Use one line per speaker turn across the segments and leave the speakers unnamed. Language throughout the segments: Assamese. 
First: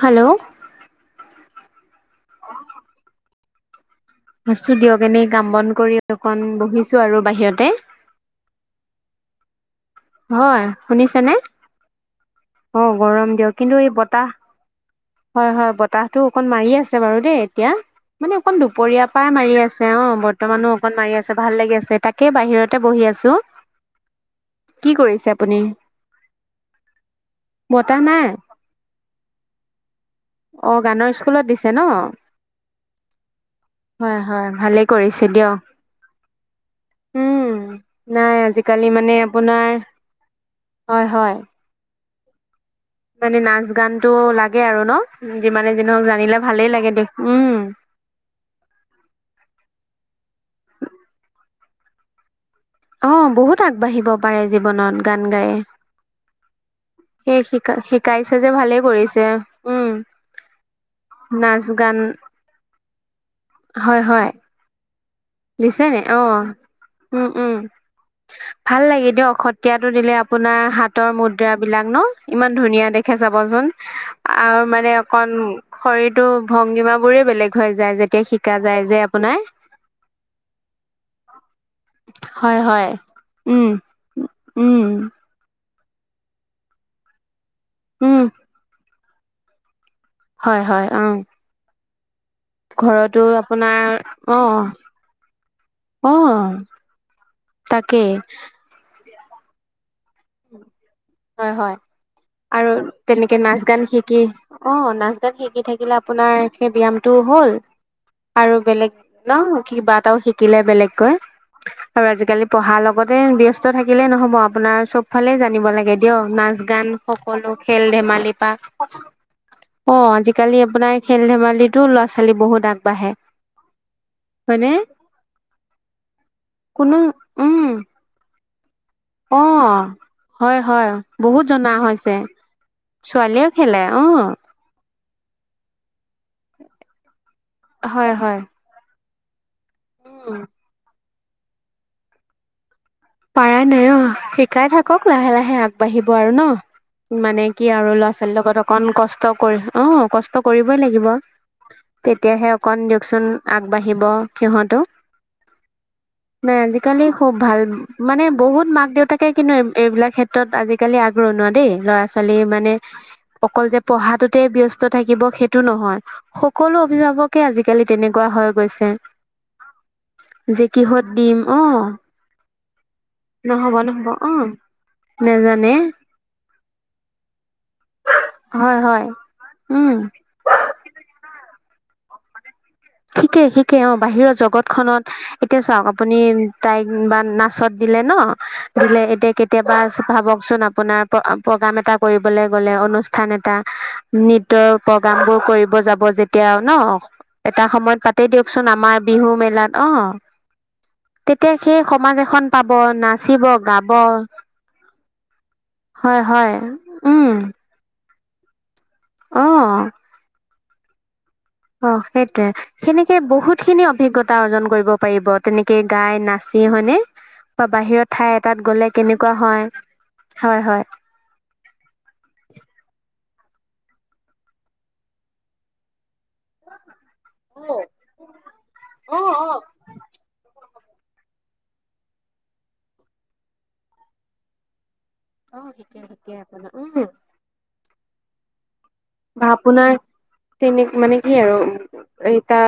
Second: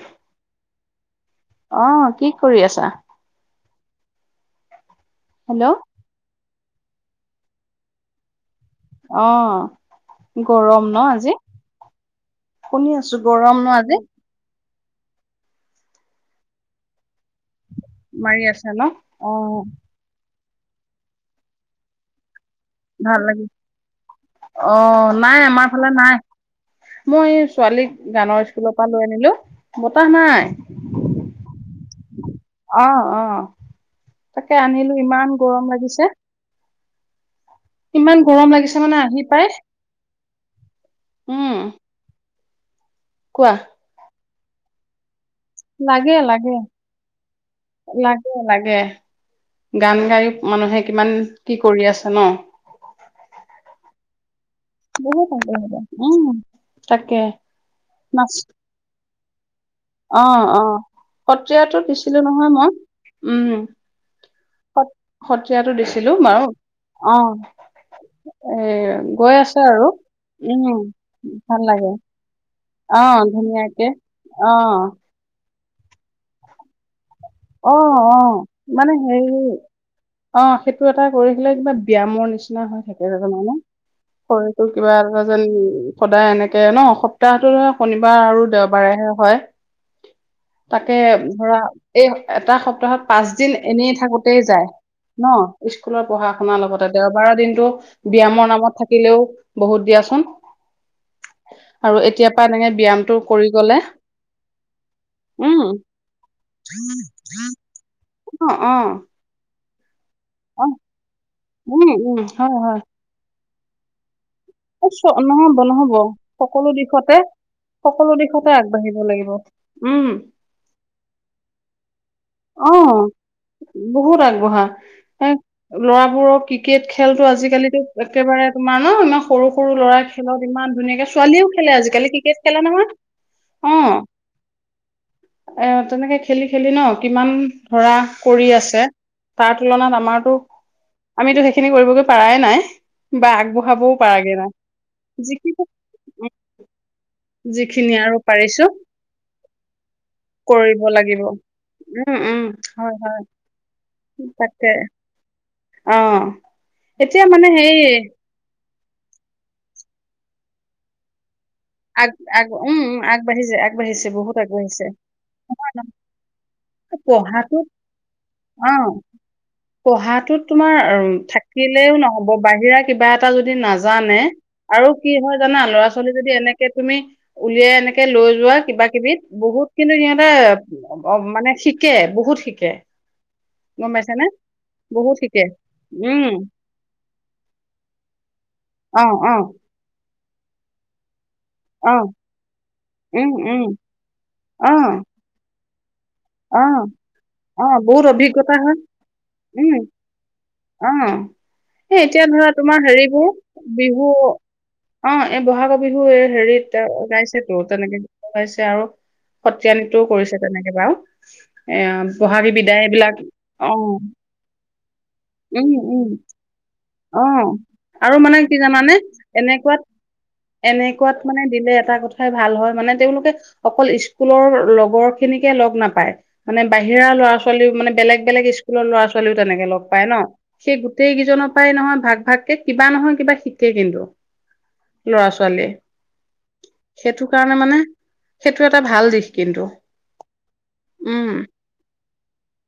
হেল্ল'।
অহ, কি কৰি আছা?
আছোঁ দিয়ক এনেই কাম বন
হেল্ল'
কৰি অকন বহিছো আৰু বাহিৰতে।
অহ।
হয়, শুনিছেনে? অ',
শুনি আছো
গৰম দিয়ক,
ন
কিন্তু এই
আজি
বতাহ হয়, হয়, বতাহটো অকণ মাৰি আছে বাৰু দেই। এতিয়া, মানে
মাৰি
অকণ
আছে ন?
দুপৰীয়াৰ পৰাই মাৰি
অ',
আছে অ', ব বৰ্তমানো অকণ মাৰি আছে, ভাল লাগি আছে, তাকেই বাহিৰতে বহি
ভাল
আছোঁ।
লাগিল অ', নাই, আমাৰ ফালে নাই। মই ছোৱালীক
বতাহ নাই
গানৰ স্কুলৰ পৰা লৈ আনিলো, বতাহ নাই।
নৰ স্কুলত দিছে নহ?
অ', অ', তাকে
ভালেই
আনিলো,
কৰিছে
ইমান
দিয়ক
গৰম লাগিছে।
উম
ইমান
নাই,
গৰম লাগিছে
আজিকালি মানে
আহি পাই
আপোনাৰ, হয়, হয়।
উম।
মানে
কোৱা
নাচ গানটো লাগে আৰু নহ, যিমানেই যি নহওঁক জানিলে ভালেই লাগে দেই।
লাগে, লাগে। গান গাই মানুহে কিমান কি কৰি আছে নহ।
অ', বহুত আগবাঢ়িব পাৰে জীৱনত গান
বহুত
গায়েই।
উম তাকে
সেই শিকা
নাচ
শিকাইছে যে ভালেই কৰিছে উম। নাচ
সত্ৰীয়াটোত
গান
দিছিলো নহয় মই। উম
হয় হয়।
সত সত্ৰীয়াটো
দিছে নি,
দিছিলো বাৰু
অ',
অ
উম, উম।
এ
ভাল লাগে
গৈ
দিয়ক, সত
আছে আৰু
কীয়াটো দিলে আপোনাৰ
উম
হাতৰ মুদ্ৰা
ভাল
বিলাক
লাগে
নহ, ইমান
অ
ধুবোন
ধুনীয়াকে অ
আৰু মানে অক শৰটো ভংগীমা বোৰে বেলেগ
অ
হৈ যায়
অ
যেতিয়া শিকা যায়
মানে
যে
হেৰি
আপোনাৰ
অ' সেইটো এটা কৰিহে কিবা ব্যায়ামৰ
হয়
নিচিনা হৈ
হয়
থাকে জ জানানে
উম
হয় তো
উম
কিবাজান উ সদায় এনেকে ন সপ্তাহটো শনিবাৰ
উম
আৰু দেওবাৰেহে হয়।
হয় হয়
তাকে
অ
ধৰা এই এটা সপ্তাহত
ঘৰতো
পাঁচদিন
আপোনাৰ
এনেই
অ
থাকোঁতেই যায় ন স্কুলৰ
অ
পঢ়া শুনাৰ লগতে দেওবাৰৰ দিনটো
তাকেই
ব্যয়ামৰ নামত থাকিলেও বহুত দিয়াচোন
হয় হয়
আৰু এতিয়াৰ পৰা এনেকে
আৰু
ব্যায়ামটো
তেনেকে
কৰি
নাচ
গলে
গান শিকি অ নাচ গান শিকি
উম
থাকিলে আপোনাৰ সেই ব্যায়ামটো হ'ল
অ
আৰু
অ
বেলেগ ন কিবা এটাও শিকিলে
অ
বেলেগকৈ
উম
আৰু
উম
আজিকালি
হয়
পঢ়াৰ
হয়
লগতে ব্য্স্ত থাকিলেই নহব আপোনাৰ
এই
চ'ব
চ-
ফালে
নহব
জানিব
নহব
লাগে। দিয়ক,
সকলো
নাচ-গান
দিশতে
সকলো
সকলো
খেল-ধেমালি
দিশতে আগবাঢ়িব লাগিব
পাৰ অ'
উম
আজিকালি আপোনাৰ খেল ধেমালিতো ল'ৰা-ছোৱালী বহুত
অ
আগবাঢ়ে।
বহুত আগবঢ়া
হয়নে
এ ল'ৰাবোৰৰ ক্ৰিকেট
কোনো
খেলতটো
উম
আজিকালো একেবাৰে তোমাৰ নো ইমান
অ
সৰু সৰু ল'ৰা খেলত
হয়
ইমান
হয়
ধুনীয়াকে
বহুত
ছোৱালীও
জনা
খেলে আজিকালি
হৈছে
ক্ৰিকেট খেলে নহয়
ছোৱালীয়েও খেলে অ
অ'। এ তেনেকে খেলি খেলি ন কিমান ধৰা
হয় হয়
কৰি আছে। তাৰ তুলনাত আমাৰতো,
উম
আমিতো সেইখিনি কৰিবগৈ পাৰাই নাই বা
পাৰা নাই
আগবঢ়াবো
অ শিকাই থাকক লাহে লাহে আগবাঢ়িব আৰু ন। মানে কি আৰু
যিখিনি
ল'ৰা ছোৱালীৰ লগত
পাৰিছো
অকন কষ্ট কৰি অহ কষ্ট কৰিবই লাগিব।
উম উম
তেতিয়াহে অকণ
হয় হয়
দিয়কচোন, আগবাঢ়িব
তাকে
সিহঁতো।
অ
নাই আজিকালি
এতিয়া
খুব
মানে
ভাল।
হেৰি
মানে বহুত মাক দেউতাকে কিন্তু এইবিলাক ক্ষেত্ৰত আজিকালি আগৰণোৱা। দেই ল'ৰা
আগ
ছোৱালী
আগ
মানে
উম উম আগবাঢ়িছে
অকল যে
আগবাঢ়িছে বহুত
পঢ়াটোতে ব্যস্ত
আগবাঢ়িছে
থাকিব সেইটো নহয়। সকলো অভিভাৱকে
পঢ়াটোত
আজিকালি তেনেকুৱা হৈ
অ
গৈছে
পঢ়াটোত
যে
তোমাৰ
কিহত
অ'
দিম অ
থাকিলেও নহ'ব, বাহিৰা কিবা এটা যদি
নহ'ব নহ'ব
নাজানে
অ
আৰু কি হয় জানা
নেজানে
ল'ৰা ছোৱালী যদি এনেকে তুমি উলিয়াই এনেকে লৈ যোৱা
হয়
কিবা
হয়
কিবিত বহুত
উম
কিন্তু সিহঁতে অ' মানে। শিকে, বহুত শিকে।
শিকে, শিকে
গম
অ'
পাইছানে
বাহিৰৰ জগত খনত
বহুত শিকে
এতিয়া চাওঁক, আপুনি
উম
তাইক বা নাচত দিলে দিলে ন দিলে
অ
এতিয়া
অ
কেতিয়াবা ভাবকচোন আপোনাৰ প্ৰগ্ৰাম
অ
এটা কৰিবলে গ'লে অনুষ্ঠান
উম
এটা
উম অ
নৃত্তয়ৰ প্ৰগ্ৰাম বোৰ কৰিব যাব যেতিয়া
অ
ন
অ
এটা সময়ত
বহুত
পাতে
অভিজ্ঞতা
দিয়কচোন
হয়
আমাৰ বিহু, মেলাত
উম
অ'।
অ
তেতিয়া, সেই
এই
সমাজ
এতিয়া
এখন
ধৰা
পাব।
তোমাৰ হেৰিবোৰ
নাচিব, গাব
বিহু অ' এই বহাগৰ বিহু
হয়
এই
হয়
হেৰিত
উম
গাইছেতো, তেনেকে। গাইছে আৰু সত্ৰিয়া
অ
নৃত্যও কৰিছে তেনেকে বাৰু। এ
অ' সেইটোৱে
বহাগী বিদায় এইবিলাক
সেনেকে বহুত
অ
খিনি অভিজ্ঞতা অৰ্জন কৰিব পাৰিব
উম
তেনেকে
উম
গাই, নাচি হয়।
অ' আৰু মানে কি জানানে
কেনেকুৱা হয়
এনেকুৱাত।
হয় হয়
এনেকুৱাত মানে দিলে এটা কথাই ভাল হয়, মানে তেওঁলোকে অকল ইস্কুলৰ লগৰখিনিকে লগ নাপায়। মানে বাহিৰা ল'ৰা, ছোৱালীও মানে বেলেগ, বেলেগ ইস্কুলৰ ল'ৰা,
অ
ছোৱালীও
অ
তেনেকে লগ পায় ন? সেইগোটেই কিজনৰ পৰাই নহয় ভাগ, ভাগকে কিবা নহয়, কিবা শিকেই কিন্তু। ল'ৰা,
অ
ছোৱালীয়ে।
শিকে শিকে আপোনাৰ উম
সেইটো কাৰণে মানে সেইটো এটা ভাল দিশ
বা
কিন্তু
আপোনাৰ তেনে মানে
উম
কি আৰু এটা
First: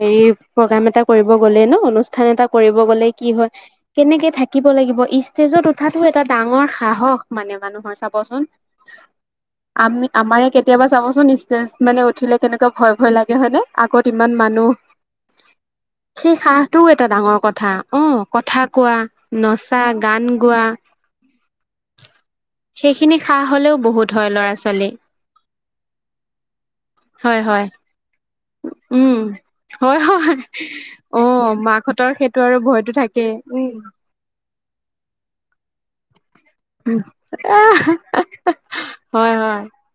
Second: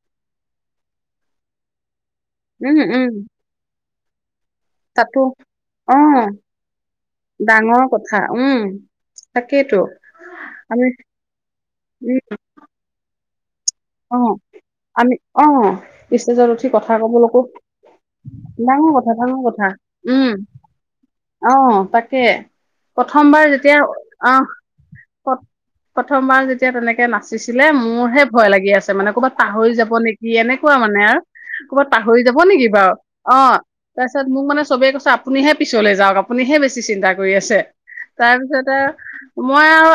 হেৰি প্ৰগ্ৰাম এটা কৰিব গ'লে ন অনুষ্ঠান এটা
উম
কৰিব
উম
গ'লে কি হয় কেনেকে থাকে থাকিব লাগিব,
তাতো
ইষ্টেজত
অ
উঠাটো এটা ডাঙৰ সাহস মানে
ডাঙৰ
মানুহৰ
কথা
চাবচোন।
উম তাকেইতো
আমি-আমাৰে
আমি
কেতিয়াবা চাবচোন, ইষ্টেজ মানে
উম
উঠিলে কেনেকুৱা ভয়, ভয় লাগে হয়নে? আগত
অ
ইমান মানুহ।
আমি অ
সেই
ষ্টেজত উঠি
সাহটোও
কথা
এটা ডাঙৰ
কবলৈকো
কথা অ কথা
ডাঙৰ
কোৱা নচা, গান গোৱা।
আহ তাকে
সেইখিনি সাহ
প্ৰথমবাৰ
হলেও
যেতিয়া
বহুত হয় ল'ৰা ছোৱালী
আহ। প্ৰথমবাৰ যেতিয়া তেনেকে
হয়
নাচিছিলে
হয়
মোৰ হে ভয় লাগি আছে। মানে
উম
ক'ৰবাত পাহৰি যাব
হয়
নেকি
হয়
এনেকুৱা মানে আৰু
অ
ক'বাত
মাকহঁতৰ
পাহৰি যাব
সেইটো আৰু
নেকি
ভয়তো
বাৰু
থাকেই
অ।
উম
তাৰপিছত মানে চবেই কৈছে আপুনিে পিছলৈ যাওক। আপুনিহে বেছি চিন্তা কৰি আছে
আহ
তাৰপিছতে
হয় হয়
মই আৰু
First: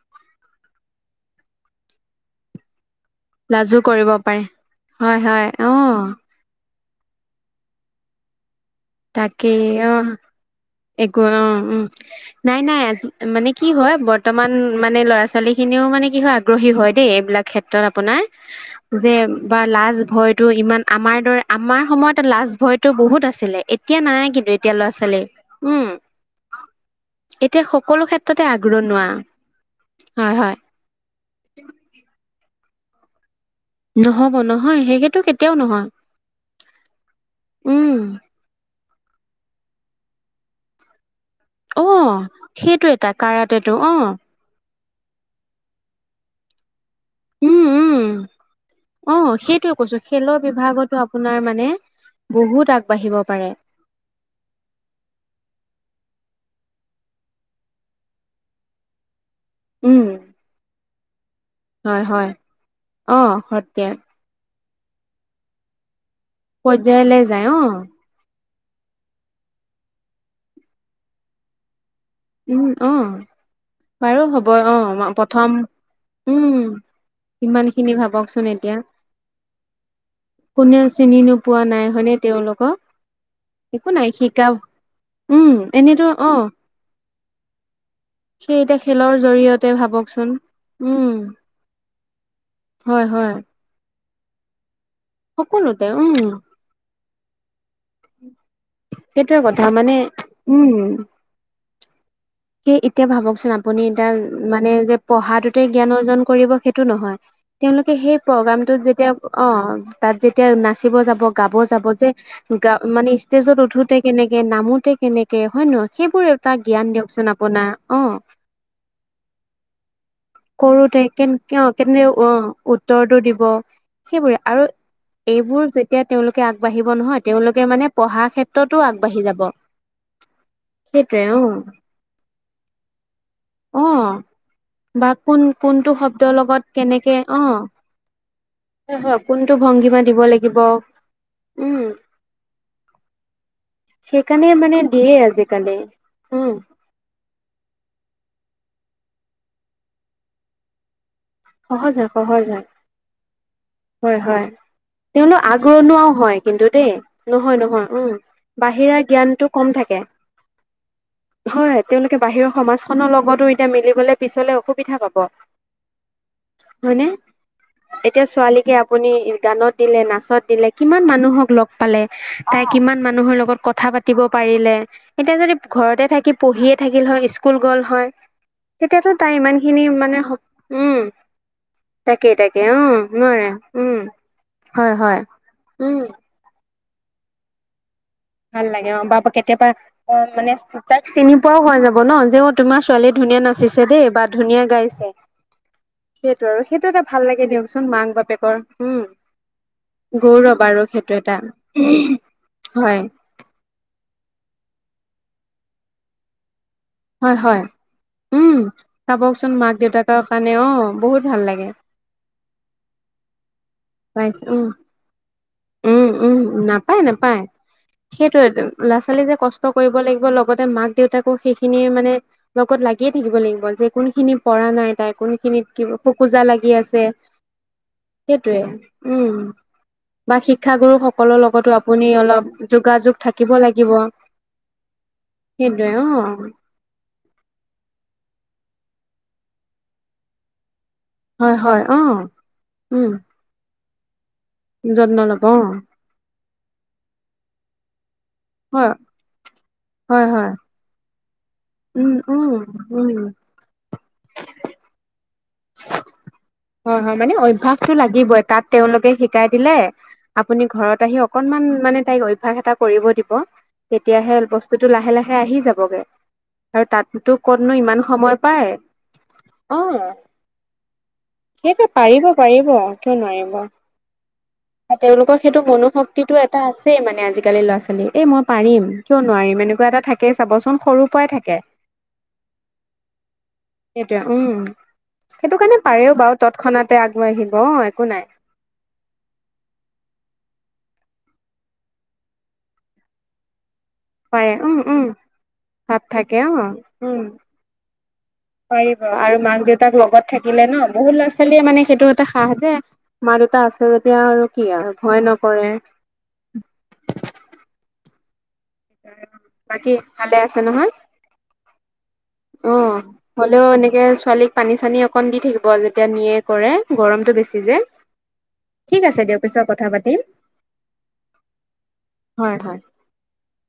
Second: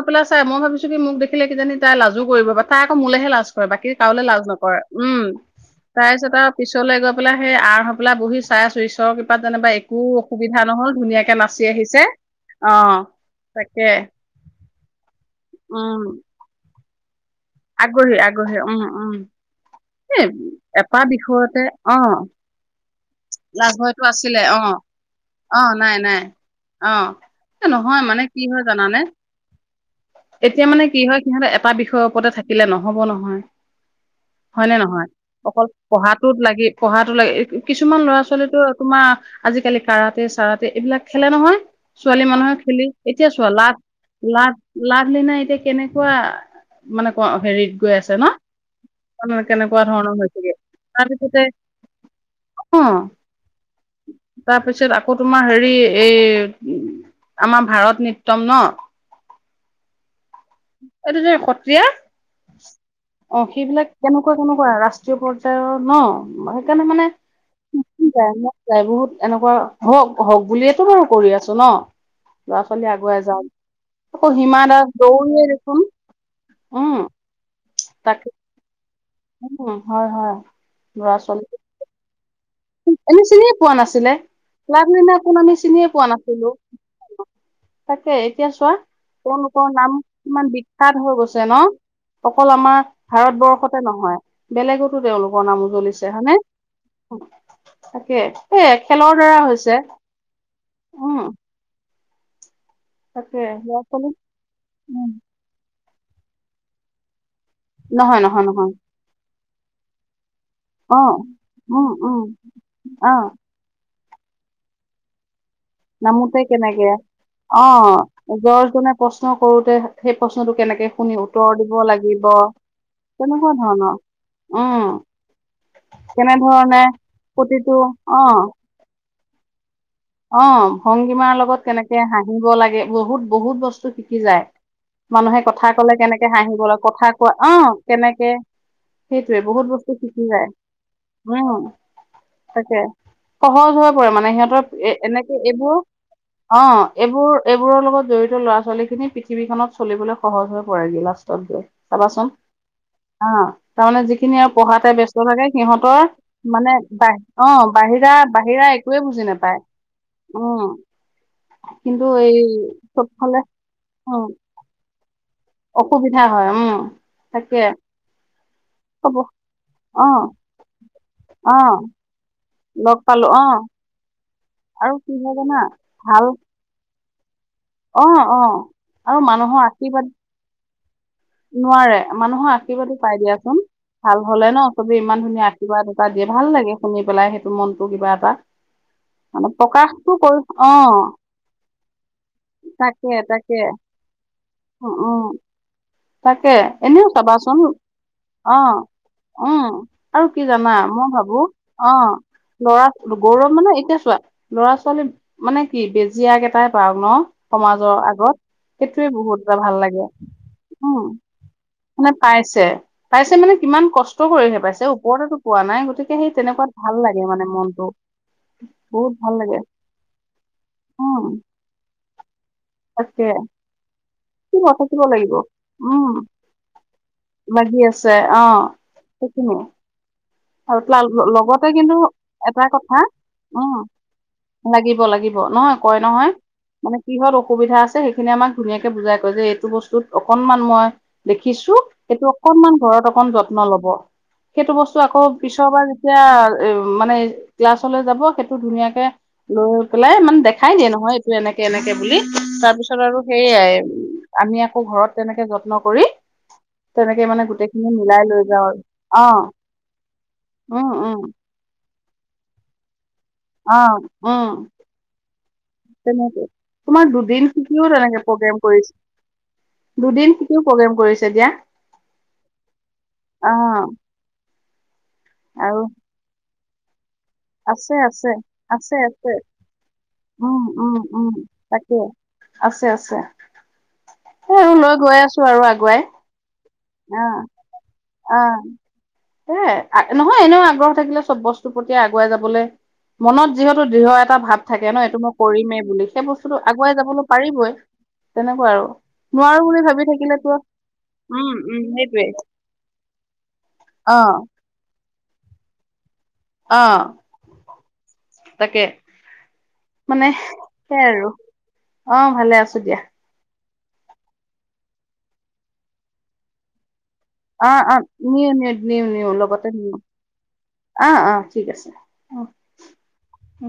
আ- পেল চাই মই ভিছো কি মোক দেখিলে কিজানি তাই লাজু কৰিব বা তাই আকৌ মো- ে লাজ কৰে
লাজো
বাকী
কৰিব
কালে
পাৰে
লাজ নকৰে
হয়
উম
হয় অ
তাৰপিছত আৰু। পিছলৈ গৈ পেলাই সেই আ় পেলাই বহি। চাই আছো ঈশ্বৰৰ কৃপাত
তাকেই
যেনিবা
অ
একো অসুবিধা নহল
একো
ধুনীয়াকে
অ
নাচি
উম
আহিছে
নাই
অ।
নাই আজি মানে কি
তাকে
হয় বৰ্তমান মানে ল'ৰা ছোৱালী খিনিও
উম
মানে কি হয় আগ্ৰহী হয়, দেই এইবিলাক ক্ষেত্ৰত
আগ্ৰহী
আপোনাৰ
আগ্ৰহী উম
যে
উম
বা লাজ
এই
ভয়তটো ইমান
এটা
আমাৰ দৰে
বিষয়তে
আমাৰ
অ
সময়ত লাজ ভয়। টো বহুত আছিলে।
লাভ
এতিয়া
হয়তো
নাই
আছিলে
কিন্তু
অ
এতিয়া ল'ৰা ছোৱালী
অ
উম
নাই নাই। অ
এতিয়া
নহয়
সকলো
মানে কি
ক্ষেত্ৰতে
হয় জানানে।
আগৰণুৱা হয় হয়
এতিয়া মানে কি হয় সিহঁত এটা বিষয়ৰ ওপৰতে থাকিলে নহব নহয়।
নহব
হয়নেে নহয়
সেইটো কেতিয়াও
অকল
নহয়
পঢ়াটো লাগি পঢ়াো লাগি।
উম
কিছুমান ল'ৰা ছোৱালীতো তোমাৰ আজিকালি কাৰাটে চাৰাতে এইবিলাক-, খেলে নহয়
অ
ছোৱালী মানুহে
সেইটো
খেলি
এটা
এতিয়া চোৱা
কাৰাতেটো
লাাট
অ
লাাট। লাভলীনা এতিয়া কেনেকুৱা মানে ক
উম
হেৰিত গৈ
উম
আছে ন।
অ
অন
সেইটোৱে
কেনেকবাৰ
কৈছো খেলৰ
হণৈছিলগ
বিভাগতো
তাপি
আপোনাৰ
কতে।
মানে বহুত
অ
আগবাঢ়িব পাৰে
তাৰপিছত আকৌ তোমাৰ হেৰি এই। উ আমাৰ ভাৰত নৃত্ম ন।
উম
এইটো যে সত্ৰীয়া
হয় হয়
অ সেইবিলাক কেনেকুৱা কেনেকুৱা। ৰাষ্ট্ৰীয় পৰ্যায়ৰ ন সেইকাৰণে মানে।
পৰ্যায়লৈ যায় অ
যাই বহুত এনেকুৱা হওক হওক বুলিয়েতটো বাৰু কৰি আছো ন। ল'ৰা
উম
ছোৱালী
অ
আগুৱাই যাাম
বাৰু
আকৌ
হ'ব
হিমা
অ
দাস দৌৰিয়ে।
প্ৰথম
দেখোন
উম ইমান খিনি
তাকে
ভাবকচোন এতিয়া।
উম হয় হয়
কোনে চিনি নোপোৱা নাই হয়নে এয়া।
এনেি চিনিয়ে পোৱা নাছিলে
শিকা
ক্লাকদিনা কোন আমি
উম
চিনিয়ে পোৱা
এনেতো অ
নাছিলো। তাকে এতিয়া
সেই
চোৱা
খেলৰ
তেওঁলোকৰ
জৰিয়তে
নাম
ভাবকচোন
ইমান বিখ্যাত হৈ
উম
গৈছে ন। অকল আমাৰ
হয় হয়
ভাৰতবৰ্ষতে নহয় বেলেগত। তেওঁলোকৰ নাম
সকলোতে
উজলিছে
উম
হ নে তাকে। স খেলৰ দ্বাৰা
সেইটোয়ে কথা
হৈছে
মানে উম
উম।
সেই এতিয়া
তাকে
ভাবকচোন
ল'ৰা
আপুনি
ছোৱালী
এতিয়া মানে যে
উম,
পঢ়াটোতে জ্ঞান অৰ্জন কৰিব সেইটো নহয়। তেওঁলোকে সেই
নহয় নহয় নহয়
প্ৰগ্ৰামটোত যেতিয়া অ তাত যেতিয়া এতিয়া নাচিব
অ
যাব গাব যাব
উম
যে
উম
গা মানে
অ
ষ্টেজত উঠোতে কেনেকে নামোতে কেনেকে। হয় নহয় সেইবোৰ এটা জ্ঞান দিয়ক।
অঁ জ্বৰ্জনে প্ৰশ্ন কৰোতে সেই প্ৰশ্নটো কেনেকে
কৰোতে
শুনি উত্তৰ
কেনে
দিব
অঁ কেনে
লাগিব
অঁ উত্তৰটো দিব
তেনেকুৱা ধৰণৰ
সেইবোৰে আৰু
উম
এইবোৰ যেতিয়া তেওঁলোকে
কেনেধৰণে
আগবাঢ়িব নহয় তেওঁলোকে
প্ৰতিটো
মানে পঢ়া
অ
ক্ষেত্ৰতো আগবাঢ়ি যা
অ ভংগীমাৰ লগত কেনেকে হাঁহিব লাগে বহুত বহুত
অ
বস্তু শিকি যায়।
বা
মানুহে
কোন
কথা
কোনটো
কলে কেনেকে
শব্দৰ
হাঁহি গ ল
লগত
কথা
কেনেকে
কোৱা অ কেনেকে।
হয় হয়
সেইটোৱে
কোনটো
বহুত বস্তু
ভংগীমা দিব
শিকি যায়
লাগিব
উম তাকে। সহজ হৈ পৰে
সেইকাৰে
সিহঁতৰ
মানে।
এ
দিয়ে
এনেকে
আজিকালি
এইবোৰ
উম
অ এইবোৰ- বোৰ এইবোৰৰ লগত জড়িত ল'ৰা ছোৱালী খিনি পৃথিৱী খনত চলিবলৈ সহজ হৈ পৰেগিলা। তত দ
সহজ হয়
চাবাচোন।
সহজ হয়
অ, তাৰমানে
হয়
যিখিনি
হয়
আৰু পঢ়াতে ব ব্যস্ত
তেওঁলোক
থাকে সিহতৰ
আগৰণুৱাও হয় কিন্তু
মানে
দেই
ব অ,
নহয় নহয়
বাহিৰ
উম
বাহিৰা- বাহিৰা একোৱে বুজি
জ্ঞানটো
নাপায়
কম থাকে
উম,
হয়
কিন্তু
তেওলোকে
এই
বাহিৰৰ সমাজখনৰ
চবফালে
লগতো এতিয়া মিলি গলে পিছলে অসুবিধা পাব।
সুবিধা হয় উম,
হয়নে?
তাকে।
এতিয়া ছোৱালীকে আপুনি
হ'ব
গানত দিলে
অ
নাচত দিলে কিমান মানুহক
অ
লগ পালে। তাই
লগ
কিমান
পালো
মানুহৰ
অ
লগত কথা পাতিব পাৰিলে
আৰু কি হয়
এতিয়া
জানা
যদি ঘৰতে
ভাল
থাকি পঢ়িয়ে থাকিল হয়। স্কুল গল
অ
হয়
অ আৰু
তেতিয়াতো তাৰ ইমান
মানুহৰ
খিনি
আশীৰ্বাদ
মানে উম।
নোৱাৰে
তাকেই
মানুহৰ
তাকে অ
আশীৰ্বাদো পাই
নোৱাৰে
দিয়াচোন
উম
ভাল হলে ন
হয়
চবে
হয়
ইমান ধুনীয়া আশীৰ্বাদ
উম
এটা দিয়ে ভাল ন। লাগে শুনি পেলাই সেইটো মনটো কিবা এ।
ভাল লাগে অ, বা কেতিয়াবা অ,
কৰি
মানে
অ
যাকক চিনি পোৱাও হৈ যাব ন যি তোমাৰ
তাকে
ছোৱালী ধুনীয়া
তাকে
নাচিছে দেই বা ধুনীয়া
উ
গাইছে।
উম
সেইটো
তাকে
আৰু সেইটো এটা
এনেও
ভাল লাগে
চাবাচোন
দিয়কচোন মাক
অ,
বাপেকৰ উম
অহ, আৰু কি
গৌৰৱ
জানা
আৰু
মই
সেইটো এটা
ভাবো অ, লৰা
হয়
গৌৰৱ মানে এতিয়া চোৱা ল'ৰা ছোৱালী মানে কি বেজিয়গ এটাই পাওক ন।
হয় হয়
সমাজৰ আগত
উম
সেইটোৱে বহুত এটা
চাবকচোন মাক
ভাল লাগে
দেউতাকৰ কাৰণে অ
উম,
বহুত ভাল লাগে
মানে পাইছে পাইছে মানে কিমান কষ্ট কৰিহে পাইছে ওপৰত
উম - উম নাপায় - নাপায়
মানে মনটো
সেইটোয়ে ল'ৰা
বহুত
ছোৱালী
ভাল
যে
লাগে
কষ্ট কৰিব লাগিব লগ লগতে মাক
উম
দেউতাকো সেইখিনি মানে লগত লাগিয়ে
তাকে
থাকিব লাগিব যে কোনখিনি পৰা
থাকিব
নাই
থাকিব
তাই
লাগিব
কোনখিনিত ক
উম
শোকোজা লাগি আছে।
লাগি আছে অ
সেইটোৱে উম,
সেইখিনিয়ে
বা
আৰু
শিক্ষাগুৰু
তাৰ
সকলৰ
লগতে
লগতো
কিন্তু
আপুনি
এটা
অলপ
কথা
যোগাযোগ থাকিব
উম
লাগিব।
লাগিব- লাগিব নহয়
সেইটোৱে
কয় নহয়
অ
মানে কিহত অসুবিধা আছে সেইখিনি আমাক ধুনীয়াকে বুজাই কয় যে এইটো বস্তুত অকনমান মই
হয়,
দেখিছো
হয়,
সেইটো
অ',
অকনমান ঘৰত
উম,
অকন যত্ন লব সেইটো। বস্তু
যত্ন
আকৌ
ল'ব অ',
পিছৰবাৰ যেতিয়া এ মানে ক্লাছলৈ যাব। সেইটো
হয়,
ধুনীয়াকে লৈ পেলাই
হয়,
মানে
হয়।
দেখাই দিয়ে নহয়। এনেকে এনেকে
উম,
বুলি
উম,
তাৰ পিছত
উম,
আৰু সেইয়াই আমি আকৌ ঘৰত। তেনেকে যত্ন কৰি
হয়, হয়,
তেনেকে মানে গোটেইখিনি
অভ্যাসটো
মিলাই
লাগিবই
লৈ
তাত
যাও আৰু
তেওঁলোকে
অ,
শিকাই দিলে আপুনি
উম
ঘৰত
উম
আহি অকনমান মানে তাইক অভ্যাস এটা কৰিব দিব।
অ
তেতিয়াহে
উম
বস্তুতটো লাহে-লাহে আহি যাবগে।
তেনেকে
আৰু
তোমাৰ
তাততো
দুদিন
কতনো ইমান সময় পাই।
দুদিনতিও প্ৰগ্ৰেম কৰিছে। দিয়া।
সেইটো পাৰিব - পাৰিব কিয়
অ'
নোৱাৰিব। তেওলোকৰ সেইটো
আৰু
মনো শক্তিতটো এটা আছে মানে আজিকালি ল'ৰা
আছে
ছোৱালী এই
আছে
মই পাৰিম
আছে
কিয়
আছে
নোৱাৰিম এনেকুৱা এটা থাকে। থাকেই
উম
চাবচোন
- উম
সৰুৰ
-
পৰাই
উম, তাকে আছে - আছে।
সেইটোৱে উম।
স আৰু লৈ গৈ আছো
সেইটো
আৰু
কাৰণে
আগুৱাই।
পাৰেও বাৰু তৎক্ষণাতে
আহ
আগবাঢ়িব অ একো নাই
- আহ নহয় এনেও আগৰ থাকিলে চব বস্তুৰ প্ৰতি আগুৱাই যাবলৈ মনত যি দৃঢ় এটা
পাৰে
ভাৱ
উম
থাকে ন
উম
এইটো মই কৰিমেই
ভাৱ
বুলি সেই
থাকে
বস্তুতটো
অ উম
আগুৱাইাবলৈ পাৰিবই।
পাৰিব আৰু
নোৱাৰো
মাক
বুলি
দেউতাক
ভাবি
লগত
তো
থাকিলে ন বহুত ল'ৰা
উম
ছোৱালীয়ে
উম
মানে। সেইটো
সেইটোৱে
এটা সাহ দে মা দেউতা আছে যেতিয়া
অ'
আৰু কি আৰু ভয় নকৰে।
আহ। তাকে
বাকী
মানে
ভালে আছে নহয়
সেইয়াই আৰু অ, ভালে আছো দিয়া।
হেল্ল', এনেকে ছোৱালীক পানী চানী অকণ দি থাকিব যেতিয়া নিয়ে কৰে। গৰমতটো বেছি যে
অ', অ', নিউ নিউ নিউ
ঠিক
নিউ
আছে দিয়ক পিছত
লগতে নিউ
কথা পাতিম।
অ - অ ঠিক আছে
হয় হয়
অ,